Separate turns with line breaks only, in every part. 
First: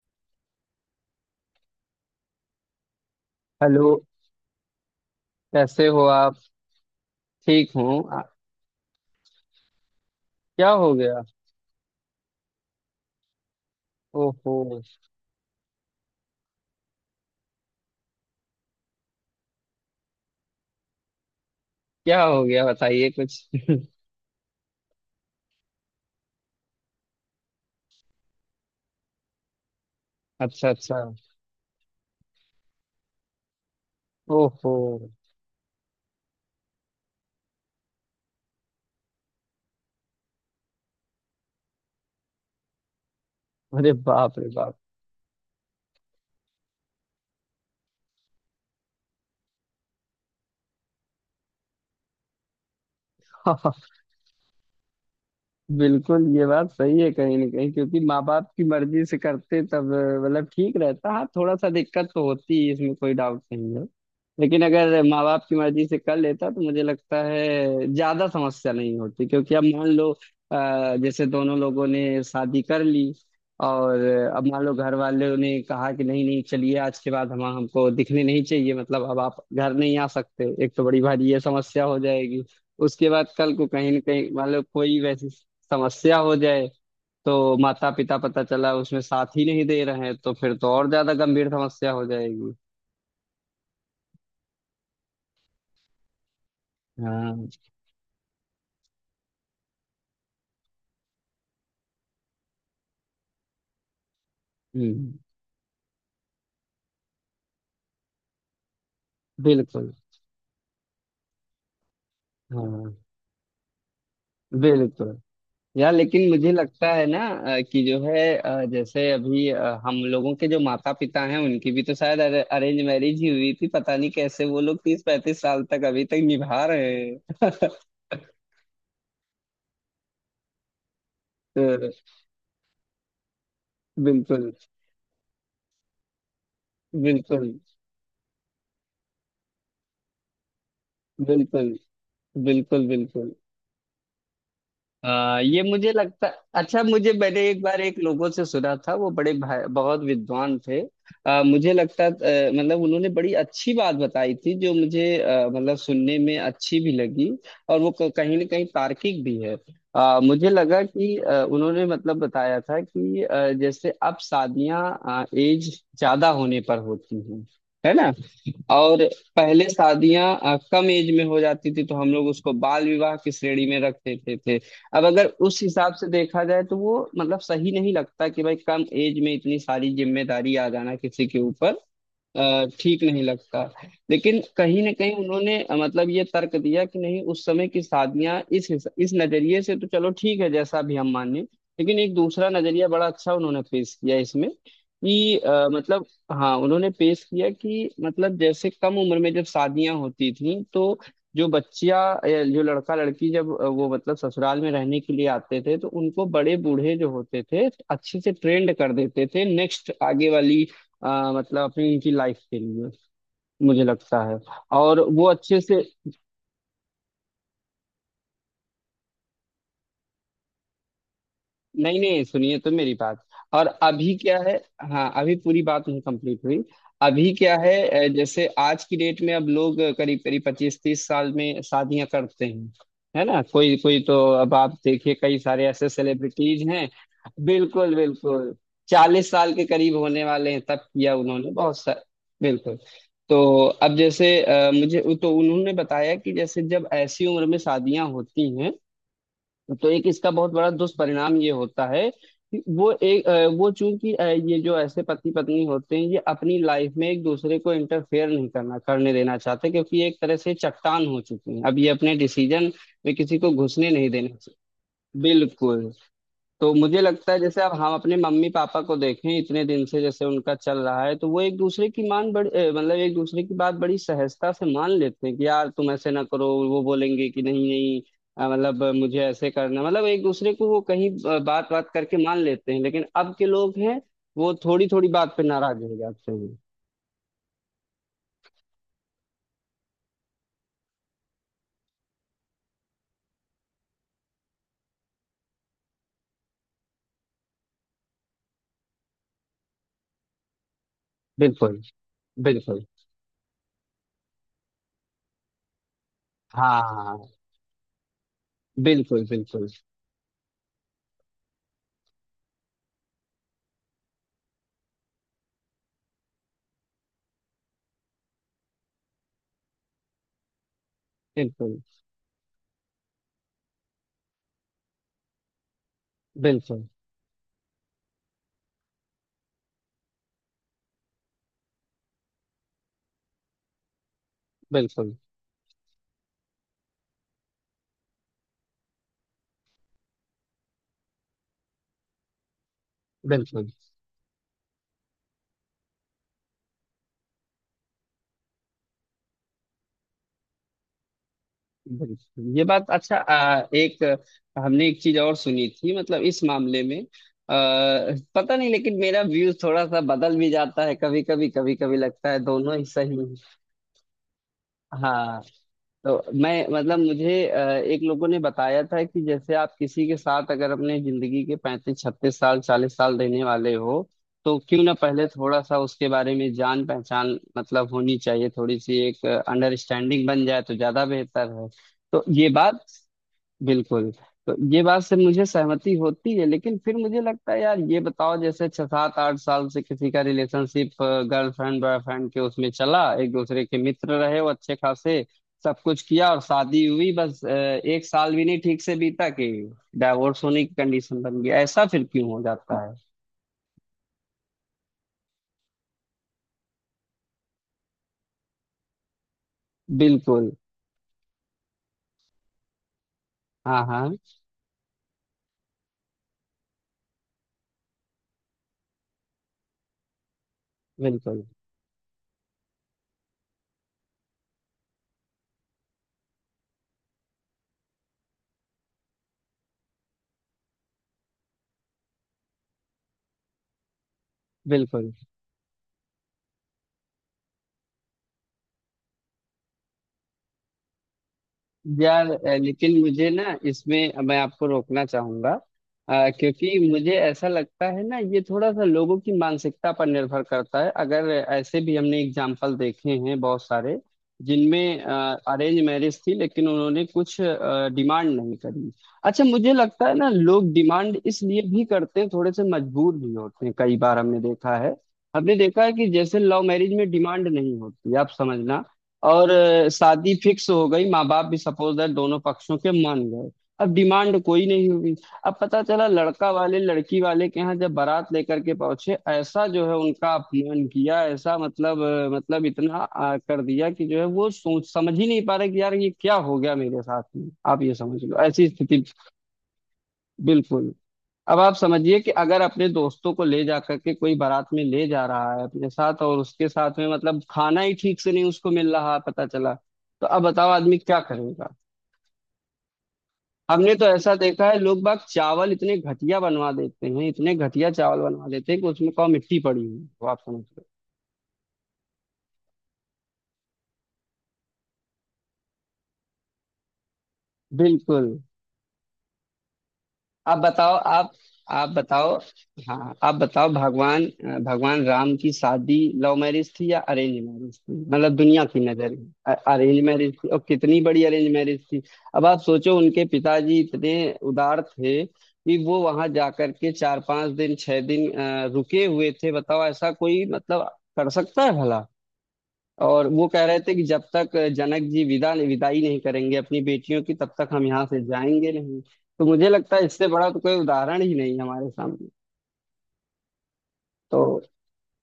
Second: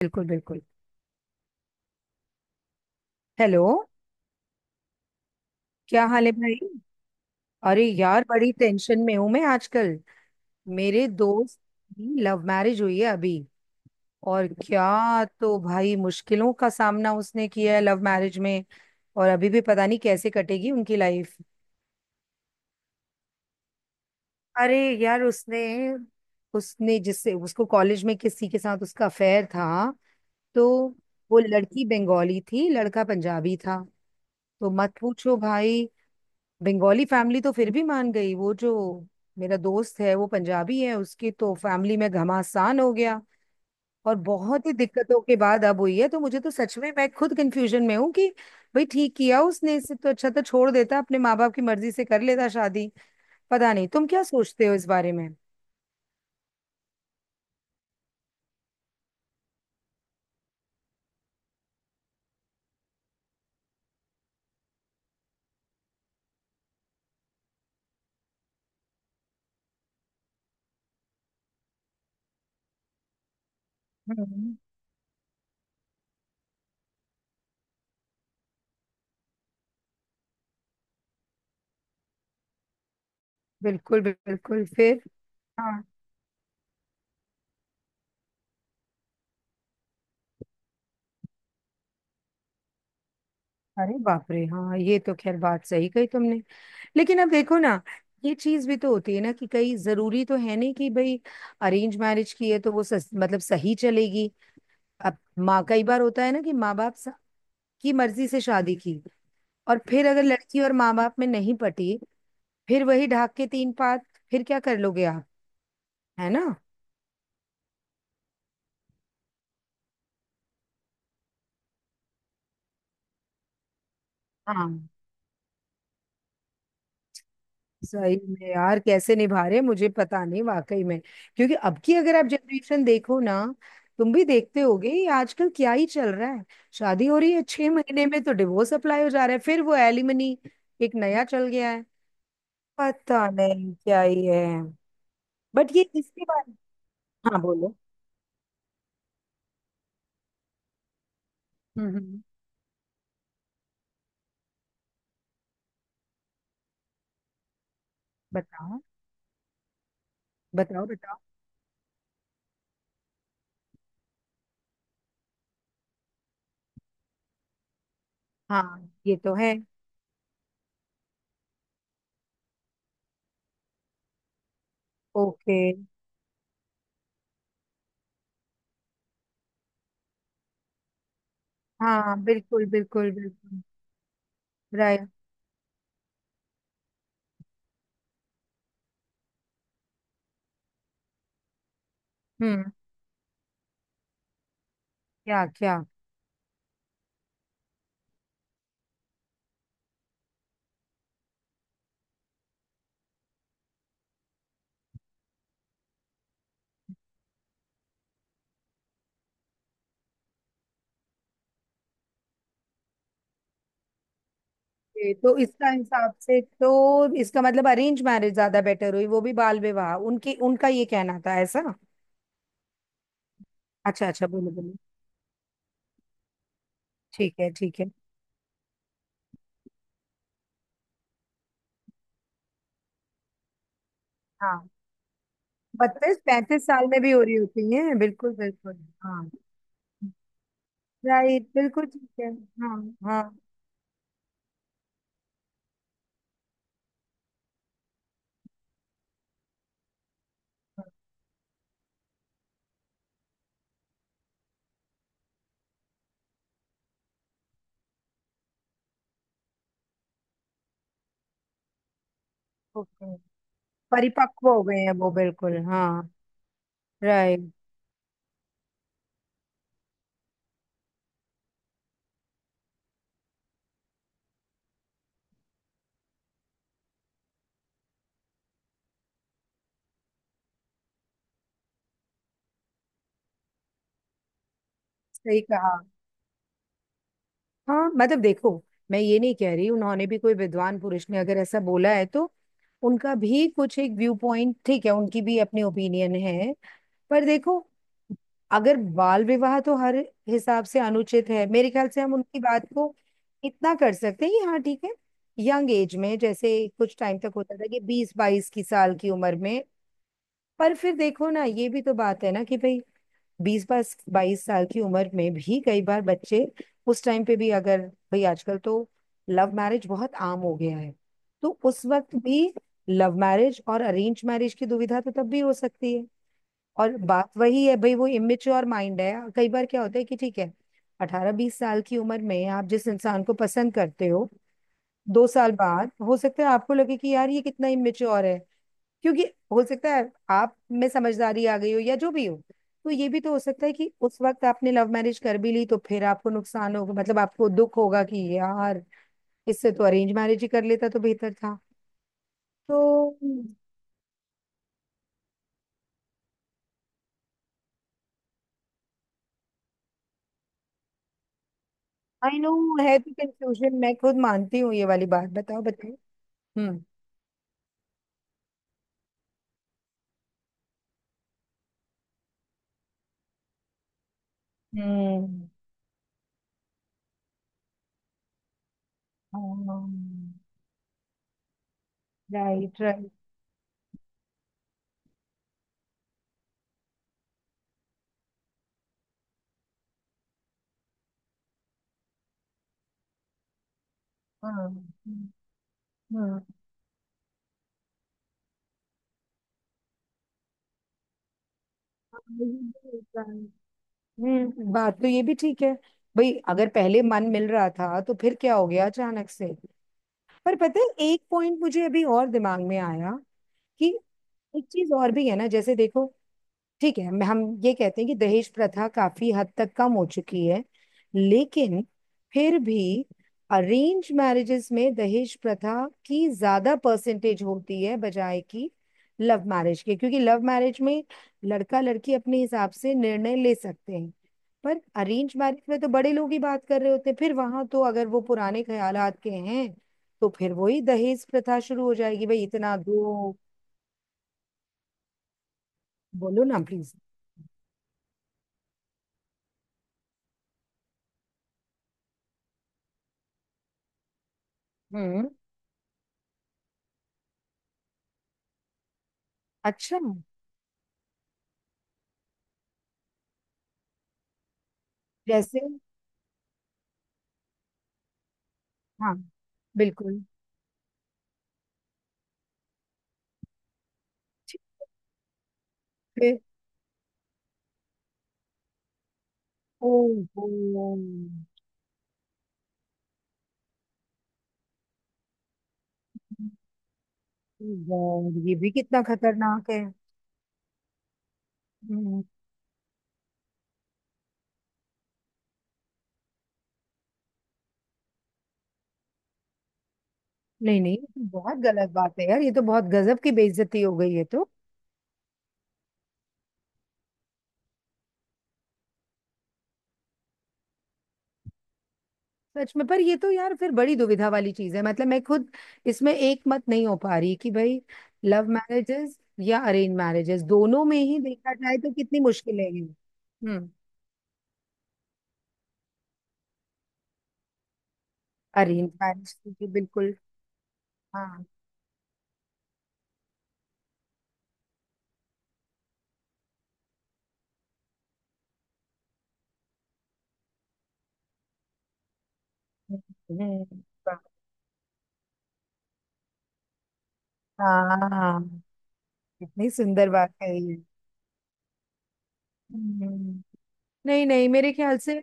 बिल्कुल बिल्कुल। Hello.
Hello, कैसे हो
क्या हाल है
आप।
भाई?
ठीक
अरे
हूँ। आ-
यार बड़ी टेंशन में हूं मैं आजकल।
क्या हो
मेरे
गया।
दोस्त की लव मैरिज हुई है अभी। और
ओहो,
क्या तो भाई, मुश्किलों का सामना उसने किया है लव मैरिज में। और अभी भी पता नहीं कैसे कटेगी उनकी लाइफ।
क्या हो गया बताइए कुछ।
अरे यार, उसने उसने जिससे, उसको कॉलेज में किसी के साथ उसका अफेयर था। तो
अच्छा, अच्छा।
वो लड़की बंगाली थी, लड़का पंजाबी था। तो
ओहो।
मत पूछो भाई। बंगाली फैमिली तो फिर भी मान गई, वो जो मेरा दोस्त है वो पंजाबी है, उसकी तो फैमिली में घमासान हो गया।
अरे
और
बाप रे
बहुत ही
बाप।
दिक्कतों के बाद अब हुई है, तो मुझे तो सच में, मैं खुद कंफ्यूजन में हूँ कि भाई ठीक किया उसने? इससे तो अच्छा तो छोड़ देता, अपने माँ बाप की मर्जी से कर लेता शादी। पता नहीं तुम क्या सोचते हो इस बारे में।
बिल्कुल, ये बात सही है कहीं ना कहीं क्योंकि माँ बाप की मर्जी से करते तब मतलब ठीक रहता हाँ थोड़ा सा दिक्कत तो होती है इसमें कोई डाउट नहीं है। लेकिन अगर माँ बाप की मर्जी से कर लेता तो मुझे लगता है ज्यादा समस्या नहीं होती क्योंकि अब मान लो जैसे दोनों लोगों ने शादी कर ली और अब
हम्म।
मान लो घर वालों ने कहा कि नहीं नहीं चलिए आज के बाद हम हमको दिखने नहीं चाहिए मतलब अब आप घर नहीं आ सकते एक तो बड़ी भारी ये समस्या हो जाएगी। उसके बाद कल को कहीं ना
बिल्कुल
कहीं मतलब
बिल्कुल,
कोई
फिर
वैसी
हाँ।
समस्या हो जाए तो माता पिता पता चला उसमें साथ ही नहीं दे रहे हैं तो फिर तो और ज्यादा गंभीर समस्या हो जाएगी।
अरे बाप रे, हाँ ये तो खैर बात सही कही तुमने। लेकिन अब
हाँ
देखो ना, ये चीज भी तो होती है ना कि कई, जरूरी तो है नहीं कि भाई अरेंज मैरिज की है तो वो मतलब सही चलेगी। अब
हम्म,
माँ, कई बार होता है ना कि की मर्जी से शादी की, और
बिल्कुल
फिर अगर लड़की और माँ बाप में नहीं पटी, फिर
हाँ
वही ढाक के तीन पात, फिर क्या कर लोगे
बिल्कुल।
आप?
यार लेकिन
है
मुझे
ना?
लगता है ना कि जो है जैसे अभी हम लोगों के जो माता पिता हैं उनकी भी तो शायद अरेंज मैरिज ही हुई थी पता नहीं कैसे वो लोग
हाँ,
30-35 साल तक अभी तक निभा रहे हैं।
सही में यार, कैसे निभा रहे हैं, मुझे पता नहीं वाकई में। क्योंकि
तो
अब की, अगर आप जनरेशन देखो ना, तुम भी
बिल्कुल,
देखते होगे ये आजकल क्या ही चल रहा है। शादी हो रही है,
बिल्कुल
6 महीने में तो डिवोर्स अप्लाई हो जा रहा है, फिर वो एलिमनी, एक नया चल
बिल्कुल
गया है।
बिल्कुल
पता
बिल्कुल।
नहीं क्या ही है।
ये
बट ये
मुझे
इसके
लगता
बारे,
अच्छा मुझे
हाँ
मैंने एक
बोलो।
बार एक लोगों से सुना था वो बड़े भाई बहुत विद्वान थे। मुझे लगता
हम्म।
मतलब उन्होंने बड़ी अच्छी बात बताई थी जो मुझे मतलब सुनने में अच्छी भी लगी और वो कहीं ना कहीं
बताओ
तार्किक भी है। मुझे लगा
बताओ
कि
बताओ।
उन्होंने मतलब बताया था कि जैसे अब शादियां एज ज्यादा होने पर होती हैं है ना।
हाँ,
और
ये तो है।
पहले शादियां कम एज में हो जाती थी तो हम लोग उसको बाल विवाह की श्रेणी में रख देते थे। अब अगर
ओके।
उस हिसाब से देखा जाए तो वो मतलब सही नहीं लगता कि भाई कम एज में इतनी सारी जिम्मेदारी आ जाना किसी के ऊपर।
हाँ बिल्कुल
ठीक
बिल्कुल
नहीं
बिल्कुल।
लगता। लेकिन कहीं ना
राय।
कहीं उन्होंने मतलब ये तर्क दिया कि नहीं उस समय की शादियां इस इस नजरिए से तो चलो ठीक है जैसा भी हम माने। लेकिन एक दूसरा
हम्म।
नजरिया बड़ा अच्छा उन्होंने पेश किया इसमें कि
क्या क्या।
मतलब हाँ उन्होंने पेश किया कि मतलब जैसे कम उम्र में जब शादियां होती थी तो जो बच्चिया या जो लड़का लड़की जब वो मतलब ससुराल में रहने के लिए आते थे तो उनको बड़े बूढ़े जो होते थे अच्छे से ट्रेंड कर देते थे नेक्स्ट आगे वाली मतलब अपनी इनकी लाइफ के लिए मुझे लगता है और
ये
वो
तो,
अच्छे
इसका
से।
हिसाब से तो इसका मतलब अरेंज मैरिज ज्यादा बेटर हुई, वो भी बाल विवाह, उनकी उनका ये कहना था ऐसा?
नहीं नहीं सुनिए तो मेरी बात और
अच्छा
अभी
अच्छा,
क्या
बोलो
है।
बोलो।
हाँ अभी पूरी बात नहीं कंप्लीट हुई। अभी
ठीक है
क्या है
ठीक है।
जैसे आज की डेट में अब लोग करीब करीब 25-30 साल में शादियां करते हैं है ना। कोई कोई तो अब
हाँ।
आप देखिए कई सारे ऐसे
बत्तीस
सेलिब्रिटीज
पैंतीस साल
हैं
में भी हो रही होती
बिल्कुल
है, बिल्कुल
बिल्कुल
बिल्कुल। हाँ।
40 साल के करीब होने वाले हैं तब किया
राइट,
उन्होंने बहुत
बिल्कुल
सारे।
ठीक है,
बिल्कुल।
हाँ। हाँ।
तो अब जैसे मुझे तो उन्होंने बताया कि जैसे जब ऐसी उम्र में शादियां होती हैं तो एक इसका बहुत बड़ा
हाँ।
दुष्परिणाम ये होता है कि वो एक वो चूंकि ये जो ऐसे पति पत्नी होते हैं ये अपनी लाइफ में एक दूसरे को इंटरफेयर नहीं करना करने देना चाहते क्योंकि ये एक तरह से चट्टान हो चुकी हैं अब ये अपने डिसीजन में
ओके।
किसी को घुसने नहीं देना
परिपक्व हो
चाहिए।
गए हैं वो, बिल्कुल
बिल्कुल।
हाँ।
तो मुझे लगता है
राइट।
जैसे अब हम अपने मम्मी पापा को देखें इतने दिन से जैसे उनका चल रहा है तो वो एक दूसरे की मान बड़ी मतलब एक दूसरे की बात बड़ी सहजता से मान लेते हैं कि यार तुम ऐसे ना करो वो बोलेंगे कि नहीं नहीं मतलब मुझे ऐसे करना मतलब एक दूसरे को वो कहीं बात बात करके मान लेते हैं। लेकिन अब के लोग हैं वो थोड़ी थोड़ी बात
सही
पे
कहा।
नाराज हो जाते हैं।
हाँ मतलब देखो, मैं ये नहीं कह रही, उन्होंने भी, कोई विद्वान पुरुष ने अगर ऐसा बोला है तो उनका भी कुछ एक व्यू पॉइंट, ठीक है, उनकी भी अपनी ओपिनियन है। पर देखो, अगर बाल विवाह तो हर हिसाब से अनुचित है मेरे
बिल्कुल
ख्याल से। हम उनकी बात
बिल्कुल,
को इतना कर सकते हैं कि हाँ ठीक है, यंग एज में, जैसे
हाँ
कुछ
हाँ,
टाइम
हाँ,
तक होता था कि 20 22 की साल की
बिल्कुल
उम्र में।
बिल्कुल
पर फिर देखो ना, ये भी तो बात है ना कि भाई बीस बाईस बाईस साल की उम्र में भी कई बार बच्चे, उस टाइम पे भी, अगर भाई आजकल तो लव मैरिज बहुत आम हो गया है, तो
बिल्कुल
उस वक्त भी लव मैरिज और अरेंज मैरिज की दुविधा तो तब भी हो सकती है।
बिल्कुल
और बात वही है भाई, वो इमेच्योर माइंड है। कई बार क्या होता है कि ठीक है, 18 20 साल की उम्र में आप जिस इंसान को पसंद करते हो,
बिल्कुल
2 साल बाद हो सकता है आपको लगे कि यार ये कितना इमेच्योर है। क्योंकि हो सकता है आप में समझदारी आ गई हो, या जो भी हो। तो ये भी तो हो सकता
बिल्कुल
है कि उस वक्त आपने लव मैरिज कर भी ली, तो फिर आपको नुकसान होगा, मतलब आपको दुख होगा कि यार इससे तो अरेंज मैरिज ही कर लेता तो बेहतर था।
बिल्कुल। ये बात अच्छा
तो
एक हमने एक चीज और सुनी थी मतलब इस मामले में पता नहीं लेकिन मेरा व्यूज थोड़ा सा बदल भी जाता है कभी कभी कभी कभी लगता है
आई नो,
दोनों ही
है तो
सही हैं।
कंफ्यूजन, मैं खुद मानती हूँ, ये वाली बात
हाँ
बताओ बताओ।
तो मैं
हम्म
मतलब मुझे एक लोगों ने बताया था कि जैसे आप किसी के साथ अगर अपने जिंदगी के 35-36 साल 40 साल रहने वाले हो तो क्यों ना पहले
हम्म।
थोड़ा सा उसके बारे में जान पहचान मतलब होनी चाहिए थोड़ी सी एक अंडरस्टैंडिंग बन जाए तो ज्यादा बेहतर है। तो ये
राइट
बात
राइट।
बिल्कुल, तो ये बात से मुझे सहमति होती है। लेकिन फिर मुझे लगता है यार ये बताओ जैसे 6-7-8 साल से किसी का रिलेशनशिप गर्लफ्रेंड बॉयफ्रेंड के उसमें चला एक दूसरे के मित्र रहे वो
हाँ,
अच्छे
right,
खासे
right,
सब कुछ किया और
हाँ।
शादी हुई बस एक साल भी नहीं ठीक से बीता कि डाइवोर्स होने की कंडीशन बन गई ऐसा फिर क्यों हो जाता है।
हम्म। हम्म, बात तो ये भी ठीक है। भाई अगर पहले मन मिल रहा था तो फिर क्या हो गया अचानक से?
बिल्कुल
पर पता है, एक पॉइंट मुझे अभी और दिमाग में आया,
हाँ
कि
हाँ
एक चीज और भी है ना, जैसे देखो, ठीक है, हम ये कहते हैं कि दहेज प्रथा काफी हद तक कम हो चुकी है,
बिल्कुल
लेकिन फिर भी अरेंज मैरिजेस में दहेज प्रथा की ज्यादा परसेंटेज होती है बजाय कि लव मैरिज के। क्योंकि लव मैरिज में लड़का लड़की अपने हिसाब से निर्णय ले सकते हैं। पर
बिल्कुल।
अरेंज मैरिज में तो बड़े लोग ही बात कर रहे होते हैं, फिर वहां तो अगर वो पुराने ख्यालात के हैं, तो फिर वही दहेज प्रथा शुरू हो जाएगी
यार
भाई, इतना
लेकिन मुझे
दो।
ना इसमें मैं आपको रोकना चाहूंगा
बोलो ना
क्योंकि
प्लीज।
मुझे ऐसा लगता है ना ये थोड़ा सा लोगों की मानसिकता पर निर्भर करता है अगर ऐसे भी हमने एग्जाम्पल देखे हैं बहुत सारे जिनमें
हम्म।
अरेंज मैरिज थी लेकिन उन्होंने कुछ डिमांड नहीं करी। अच्छा मुझे
अच्छा,
लगता है ना लोग डिमांड इसलिए भी करते हैं थोड़े से मजबूर भी होते हैं कई बार हमने देखा है। हमने
जैसे।
देखा है कि जैसे लव मैरिज में डिमांड नहीं होती आप समझना
हाँ,
और
बिल्कुल
शादी फिक्स हो गई माँ बाप भी सपोज दैट दोनों पक्षों के मान गए अब डिमांड
ठीक
कोई नहीं हुई। अब पता चला
है।
लड़का वाले लड़की वाले के यहाँ जब बारात लेकर के पहुंचे ऐसा जो है उनका
ओहो
अपमान किया ऐसा मतलब मतलब इतना कर दिया कि जो है वो सोच समझ ही नहीं पा रहे कि यार ये क्या हो गया मेरे साथ में आप ये समझ
गॉड,
लो
ये
ऐसी
भी
स्थिति।
कितना खतरनाक है।
बिल्कुल। अब आप समझिए
हम्म।
कि अगर अपने दोस्तों को ले जा करके कोई बारात में ले जा रहा है अपने साथ और उसके साथ में मतलब खाना ही ठीक से नहीं उसको मिल रहा है पता चला तो अब बताओ
नहीं नहीं,
आदमी
ये
क्या
तो बहुत
करेगा।
गलत बात है यार, ये तो बहुत गजब की बेइज्जती
हमने
हो
तो
गई है,
ऐसा
तो
देखा है लोग बाग चावल इतने घटिया बनवा देते हैं इतने घटिया चावल बनवा देते हैं कि उसमें कौ मिट्टी पड़ी हुई है, वो आप समझ रहे
सच में। पर ये तो यार फिर बड़ी दुविधा वाली चीज है, मतलब मैं खुद इसमें एक मत नहीं हो पा रही, कि
हो।
भाई
बिल्कुल।
लव मैरिजेस या अरेंज मैरिजेस,
आप
दोनों
बताओ,
में ही
आप
देखा जाए
आप
तो कितनी
बताओ,
मुश्किलें हैं।
हाँ आप बताओ।
हम्म।
भगवान, भगवान राम की शादी लव मैरिज थी या अरेंज मैरिज थी मतलब दुनिया की
अरेंज
नजर
मैरिज।
में अरेंज
बिल्कुल।
मैरिज थी और कितनी बड़ी
हाँ।
अरेंज मैरिज थी। अब आप सोचो उनके पिताजी इतने उदार थे कि वो वहां जाकर के 4-5 दिन 6 दिन रुके हुए थे बताओ ऐसा कोई मतलब कर सकता है भला।
हम्म,
और वो कह
हम्म,
रहे थे कि जब तक जनक जी विदा विदाई नहीं करेंगे अपनी बेटियों की तब तक हम यहाँ से
हाँ।
जाएंगे नहीं। तो मुझे
कितनी
लगता है
सुंदर
इससे
बात
बड़ा
है
तो कोई
ये।
उदाहरण ही नहीं है हमारे सामने।
हम्म। नहीं
तो
नहीं, मेरे ख्याल से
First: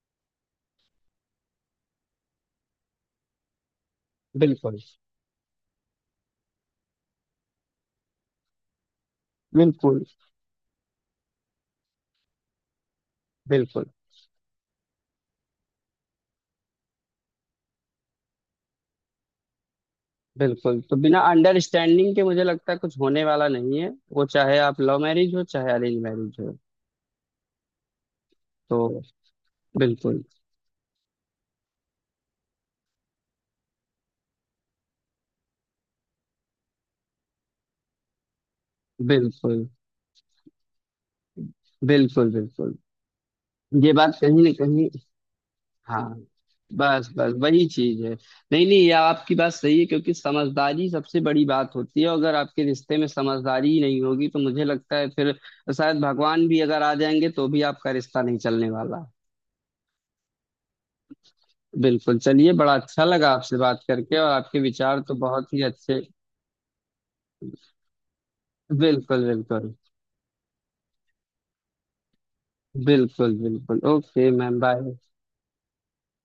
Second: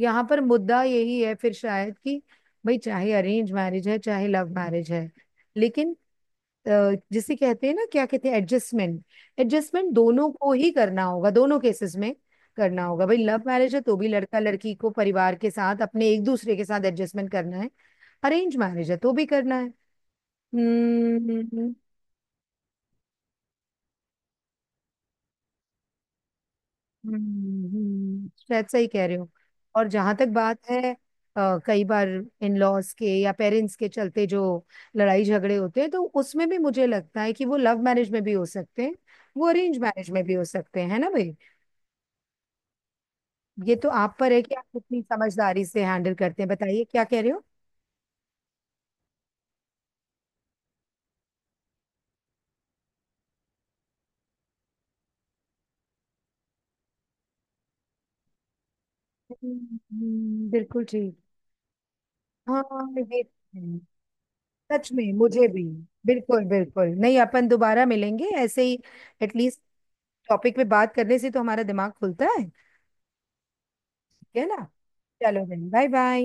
यहाँ पर मुद्दा यही है फिर शायद, कि भाई चाहे अरेंज मैरिज है चाहे लव
बिल्कुल
मैरिज है, लेकिन अ, जिसे कहते हैं ना, क्या कहते हैं, एडजस्टमेंट। एडजस्टमेंट
बिल्कुल
दोनों को ही करना होगा, दोनों केसेस में करना होगा भाई। लव मैरिज है
बिल्कुल
तो भी लड़का लड़की को परिवार के साथ, अपने एक दूसरे के साथ एडजस्टमेंट करना है, अरेंज मैरिज है तो भी करना है।
बिल्कुल। तो बिना
हम्म
अंडरस्टैंडिंग के मुझे लगता है कुछ होने वाला नहीं है वो चाहे आप लव मैरिज हो चाहे अरेंज मैरिज हो।
शायद
तो
सही कह रहे हो। और जहां
बिल्कुल
तक बात है, कई बार इन लॉज के या पेरेंट्स के चलते जो लड़ाई झगड़े होते हैं, तो उसमें भी मुझे लगता है कि वो लव मैरिज में भी हो सकते हैं, वो
बिल्कुल
अरेंज मैरिज में भी हो सकते हैं, है ना भाई?
बिल्कुल बिल्कुल
ये तो
ये बात
आप पर है
कहीं ना
कि आप
कहीं,
कितनी समझदारी से
हाँ
हैंडल करते हैं, बताइए क्या
बस
कह रहे
बस
हो।
वही चीज है। नहीं नहीं यह आपकी बात सही है क्योंकि समझदारी सबसे बड़ी बात होती है अगर आपके रिश्ते में समझदारी ही नहीं होगी तो मुझे लगता है फिर शायद भगवान भी अगर आ जाएंगे तो भी आपका रिश्ता नहीं चलने वाला।
हम्म, बिल्कुल ठीक।
बिल्कुल चलिए
हाँ
बड़ा अच्छा
ये
लगा आपसे
तो है।
बात करके और आपके
सच
विचार
में
तो
मुझे
बहुत ही
भी,
अच्छे
बिल्कुल बिल्कुल। नहीं, अपन दोबारा मिलेंगे ऐसे ही,
बिल्कुल
एटलीस्ट
बिल्कुल
टॉपिक पे बात करने से तो हमारा दिमाग खुलता है
बिल्कुल बिल्कुल। ओके
है ना।
Ma'am bye.
चलो बहन, बाय बाय।